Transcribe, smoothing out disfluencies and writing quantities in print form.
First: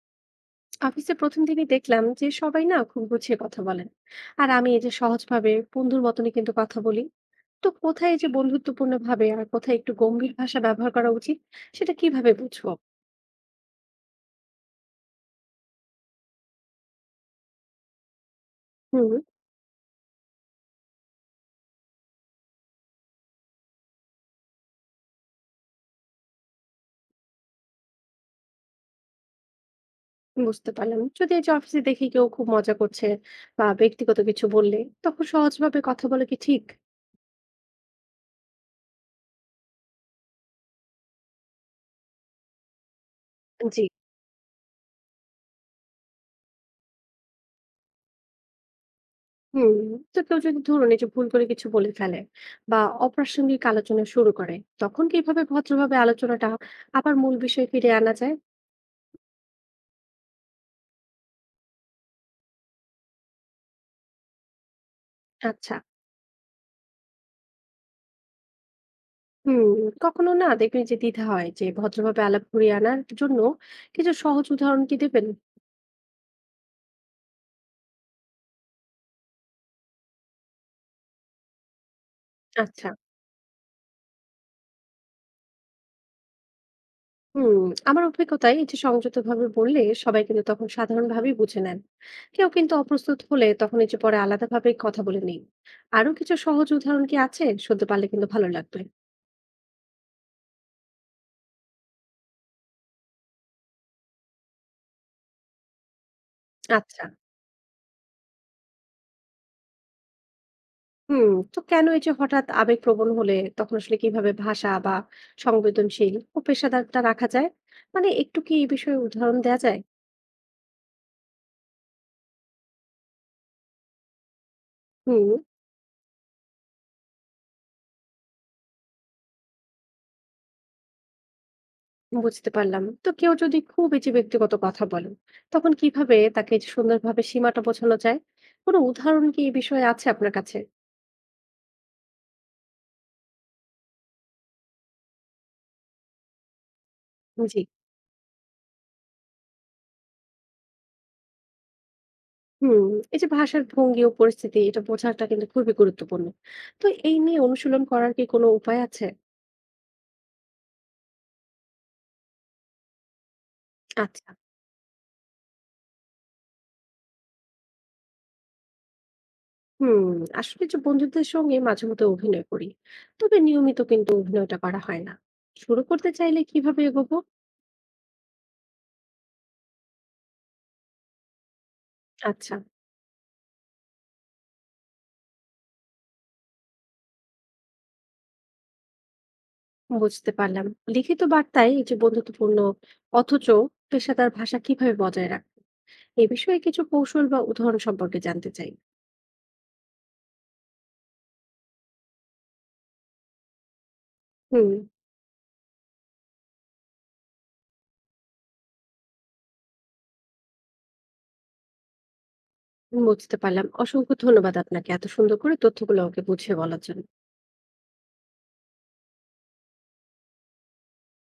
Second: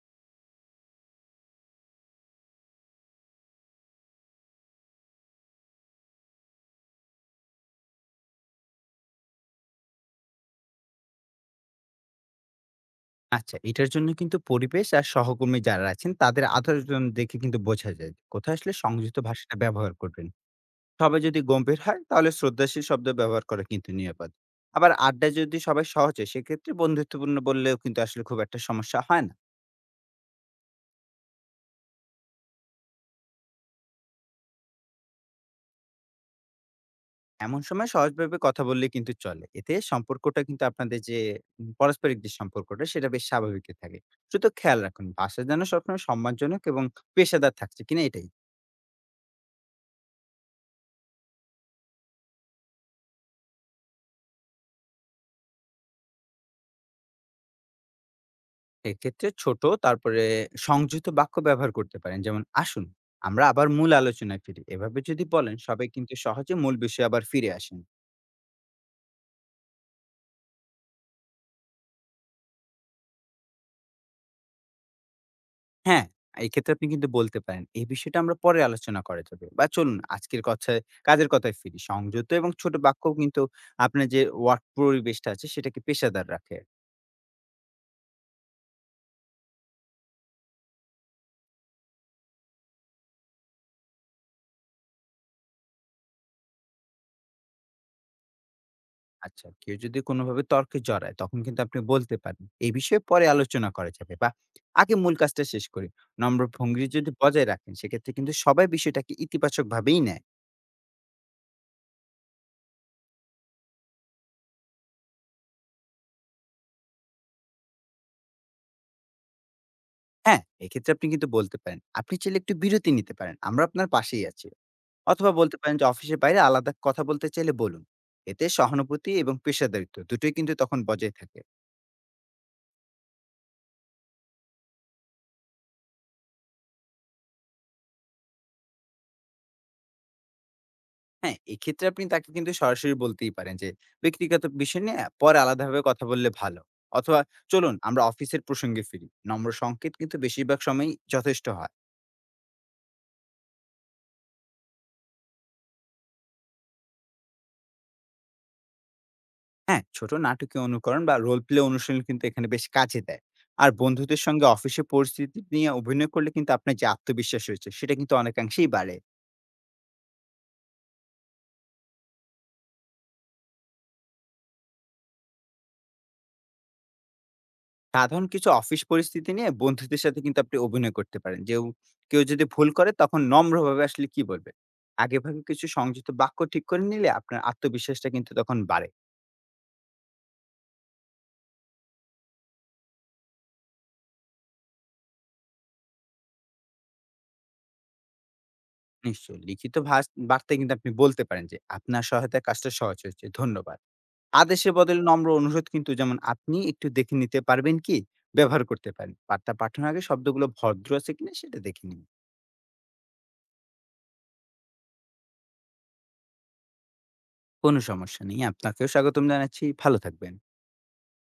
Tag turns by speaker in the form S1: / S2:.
S1: অফিসে প্রথম দিনই দেখলাম যে সবাই না খুব গুছিয়ে কথা বলেন। আর আমি এই যে সহজভাবে বন্ধুর মতনই কিন্তু কথা বলি। তো কোথায় এই যে বন্ধুত্বপূর্ণ ভাবে আর কোথায় একটু গম্ভীর ভাষা ব্যবহার করা উচিত, সেটা কিভাবে বুঝবো?
S2: আচ্ছা, এটার জন্য কিন্তু পরিবেশ আর সহকর্মী যারা আছেন তাদের আচরণ দেখে কিন্তু বোঝা যায় যে কোথায় আসলে
S1: হুম।
S2: সংযত ভাষাটা ব্যবহার করবেন। সবাই যদি গম্ভীর হয় তাহলে শ্রদ্ধাশীল শব্দ ব্যবহার করা কিন্তু নিরাপদ। আবার আড্ডায় যদি সবাই সহজ হয় সেক্ষেত্রে বন্ধুত্বপূর্ণ বললেও কিন্তু আসলে খুব একটা সমস্যা হয় না।
S1: বুঝতে পারলাম, যদি এই যে অফিসে দেখি কেউ খুব মজা করছে বা ব্যক্তিগত কিছু বললে, তখন সহজভাবে কথা বলে কি ঠিক?
S2: এমন সময় সহজভাবে কথা বললে কিন্তু চলে। এতে সম্পর্কটা কিন্তু আপনাদের যে পারস্পরিক যে সম্পর্কটা সেটা বেশ স্বাভাবিকই
S1: জি।
S2: থাকে। শুধু খেয়াল রাখুন ভাষা যেন সবসময় সম্মানজনক এবং পেশাদার থাকছে কিনা এটাই।
S1: হুম। তো কেউ যদি ধরুন এই যে ভুল করে কিছু বলে ফেলে বা অপ্রাসঙ্গিক আলোচনা শুরু করে, তখন কিভাবে ভদ্রভাবে আলোচনাটা আবার মূল বিষয়ে ফিরে আনা যায়?
S2: এক্ষেত্রে ছোট তারপরে সংযুক্ত বাক্য ব্যবহার করতে পারেন যেমন আসুন আমরা আবার মূল আলোচনায় ফিরি এভাবে যদি বলেন
S1: আচ্ছা।
S2: সবাই কিন্তু সহজে মূল বিষয়ে আবার ফিরে আসেন।
S1: হুম, কখনো না দেখবেন যে দ্বিধা হয়, যে ভদ্রভাবে আলাপ ঘুরিয়ে আনার জন্য কিছু সহজ উদাহরণ কি দেবেন?
S2: হ্যাঁ, এই ক্ষেত্রে আপনি কিন্তু বলতে পারেন এই বিষয়টা আমরা পরে আলোচনা করা যাবে বা চলুন আজকের কথায় কাজের কথায় ফিরি সংযুক্ত এবং ছোট
S1: আচ্ছা।
S2: বাক্য কিন্তু আপনার যে ওয়ার্ক পরিবেশটা আছে সেটাকে পেশাদার রাখে।
S1: হুম। আমার অভিজ্ঞতায় এই যে সংযত ভাবে বললে সবাই কিন্তু তখন সাধারণভাবেই বুঝে নেন। কেউ কিন্তু অপ্রস্তুত হলে তখন এই যে পরে আলাদাভাবে কথা বলে নেই। আরো কিছু সহজ উদাহরণ কি আছে, শুনতে পারলে কিন্তু ভালো লাগবে।
S2: আচ্ছা, কেউ যদি কোনোভাবে তর্কে জড়ায় তখন কিন্তু আপনি বলতে পারেন, "এই বিষয়ে পরে আলোচনা করা যাবে" বা "আগে মূল কাজটা শেষ করি।" নম্র ভঙ্গি
S1: আচ্ছা।
S2: যদি বজায় রাখেন সেক্ষেত্রে কিন্তু সবাই বিষয়টাকে ইতিবাচকভাবেই নেয়।
S1: হুম। তো কেন এই যে হঠাৎ আবেগপ্রবণ হলে তখন আসলে কিভাবে ভাষা বা সংবেদনশীল ও পেশাদারটা রাখা যায়, মানে একটু কি এই বিষয়ে উদাহরণ দেওয়া যায়?
S2: হ্যাঁ, এক্ষেত্রে আপনি কিন্তু বলতে পারেন, "আপনি চাইলে একটু বিরতি নিতে পারেন। আমরা আপনার পাশেই আছি।"
S1: হুম।
S2: অথবা বলতে পারেন যে, "অফিসের বাইরে আলাদা কথা বলতে চাইলে বলুন।" এতে সহানুভূতি এবং পেশাদারিত্ব দুটোই কিন্তু তখন বজায় থাকে।
S1: বুঝতে পারলাম। তো কেউ যদি খুব এই যে ব্যক্তিগত কথা বলেন, তখন কিভাবে তাকে এই যে সুন্দরভাবে সীমাটা বোঝানো যায়? কোনো উদাহরণ কি এই বিষয়ে আছে আপনার কাছে?
S2: হ্যাঁ, এক্ষেত্রে আপনি তাকে কিন্তু সরাসরি বলতেই পারেন যে, "ব্যক্তিগত বিষয় নিয়ে পরে আলাদাভাবে কথা বললে ভালো।" অথবা,
S1: জি।
S2: "চলুন আমরা অফিসের প্রসঙ্গে ফিরি।" নম্র সংকেত কিন্তু বেশিরভাগ সময়ই যথেষ্ট হয়।
S1: হুম, এই যে ভাষার ভঙ্গি ও পরিস্থিতি এটা বোঝাটা কিন্তু খুবই গুরুত্বপূর্ণ। তো এই নিয়ে অনুশীলন করার কি কোনো উপায় আছে?
S2: হ্যাঁ, ছোট নাটকীয় অনুকরণ বা রোল প্লে অনুশীলন কিন্তু এখানে বেশ কাজে দেয়। আর বন্ধুদের
S1: আচ্ছা।
S2: সঙ্গে অফিসের পরিস্থিতি নিয়ে অভিনয় করলে কিন্তু আপনার যে আত্মবিশ্বাস রয়েছে, সেটা কিন্তু অনেকাংশেই বাড়ে।
S1: হুম, আসলে যে বন্ধুদের সঙ্গে মাঝে মধ্যে অভিনয় করি। তবে নিয়মিত কিন্তু অভিনয়টা করা হয় না। শুরু করতে চাইলে কিভাবে এগোবো?
S2: সাধারণ কিছু অফিস পরিস্থিতি নিয়ে বন্ধুদের সাথে কিন্তু আপনি অভিনয় করতে পারেন। কেউ যদি
S1: আচ্ছা।
S2: ভুল করে তখন নম্রভাবে আসলে কি বলবে? আগেভাগে কিছু সংযত বাক্য ঠিক করে নিলে আপনার আত্মবিশ্বাসটা কিন্তু তখন বাড়ে।
S1: বুঝতে পারলাম। লিখিত বার্তায় এই যে বন্ধুত্বপূর্ণ অথচ পেশাদার ভাষা কিভাবে বজায় রাখবো? এ বিষয়ে কিছু কৌশল বা উদাহরণ সম্পর্কে জানতে চাই।
S2: নিশ্চয়ই লিখিত ভাষ বার্তায় কিন্তু আপনি বলতে পারেন যে, "আপনার সহায়তায় কাজটা সহজ হয়েছে। ধন্যবাদ।"
S1: হুম,
S2: আদেশের বদলে নম্র অনুরোধ কিন্তু যেমন, "আপনি একটু দেখে নিতে পারবেন কি?" ব্যবহার করতে পারেন। বার্তা পাঠানোর আগে শব্দগুলো ভদ্র আছে কিনা সেটা দেখে নিন।
S1: বুঝতে পারলাম। অসংখ্য ধন্যবাদ আপনাকে এত সুন্দর করে তথ্যগুলো আমাকে বুঝিয়ে বলার জন্য।
S2: কোনো সমস্যা নেই। আপনাকেও স্বাগতম জানাচ্ছি। ভালো থাকবেন।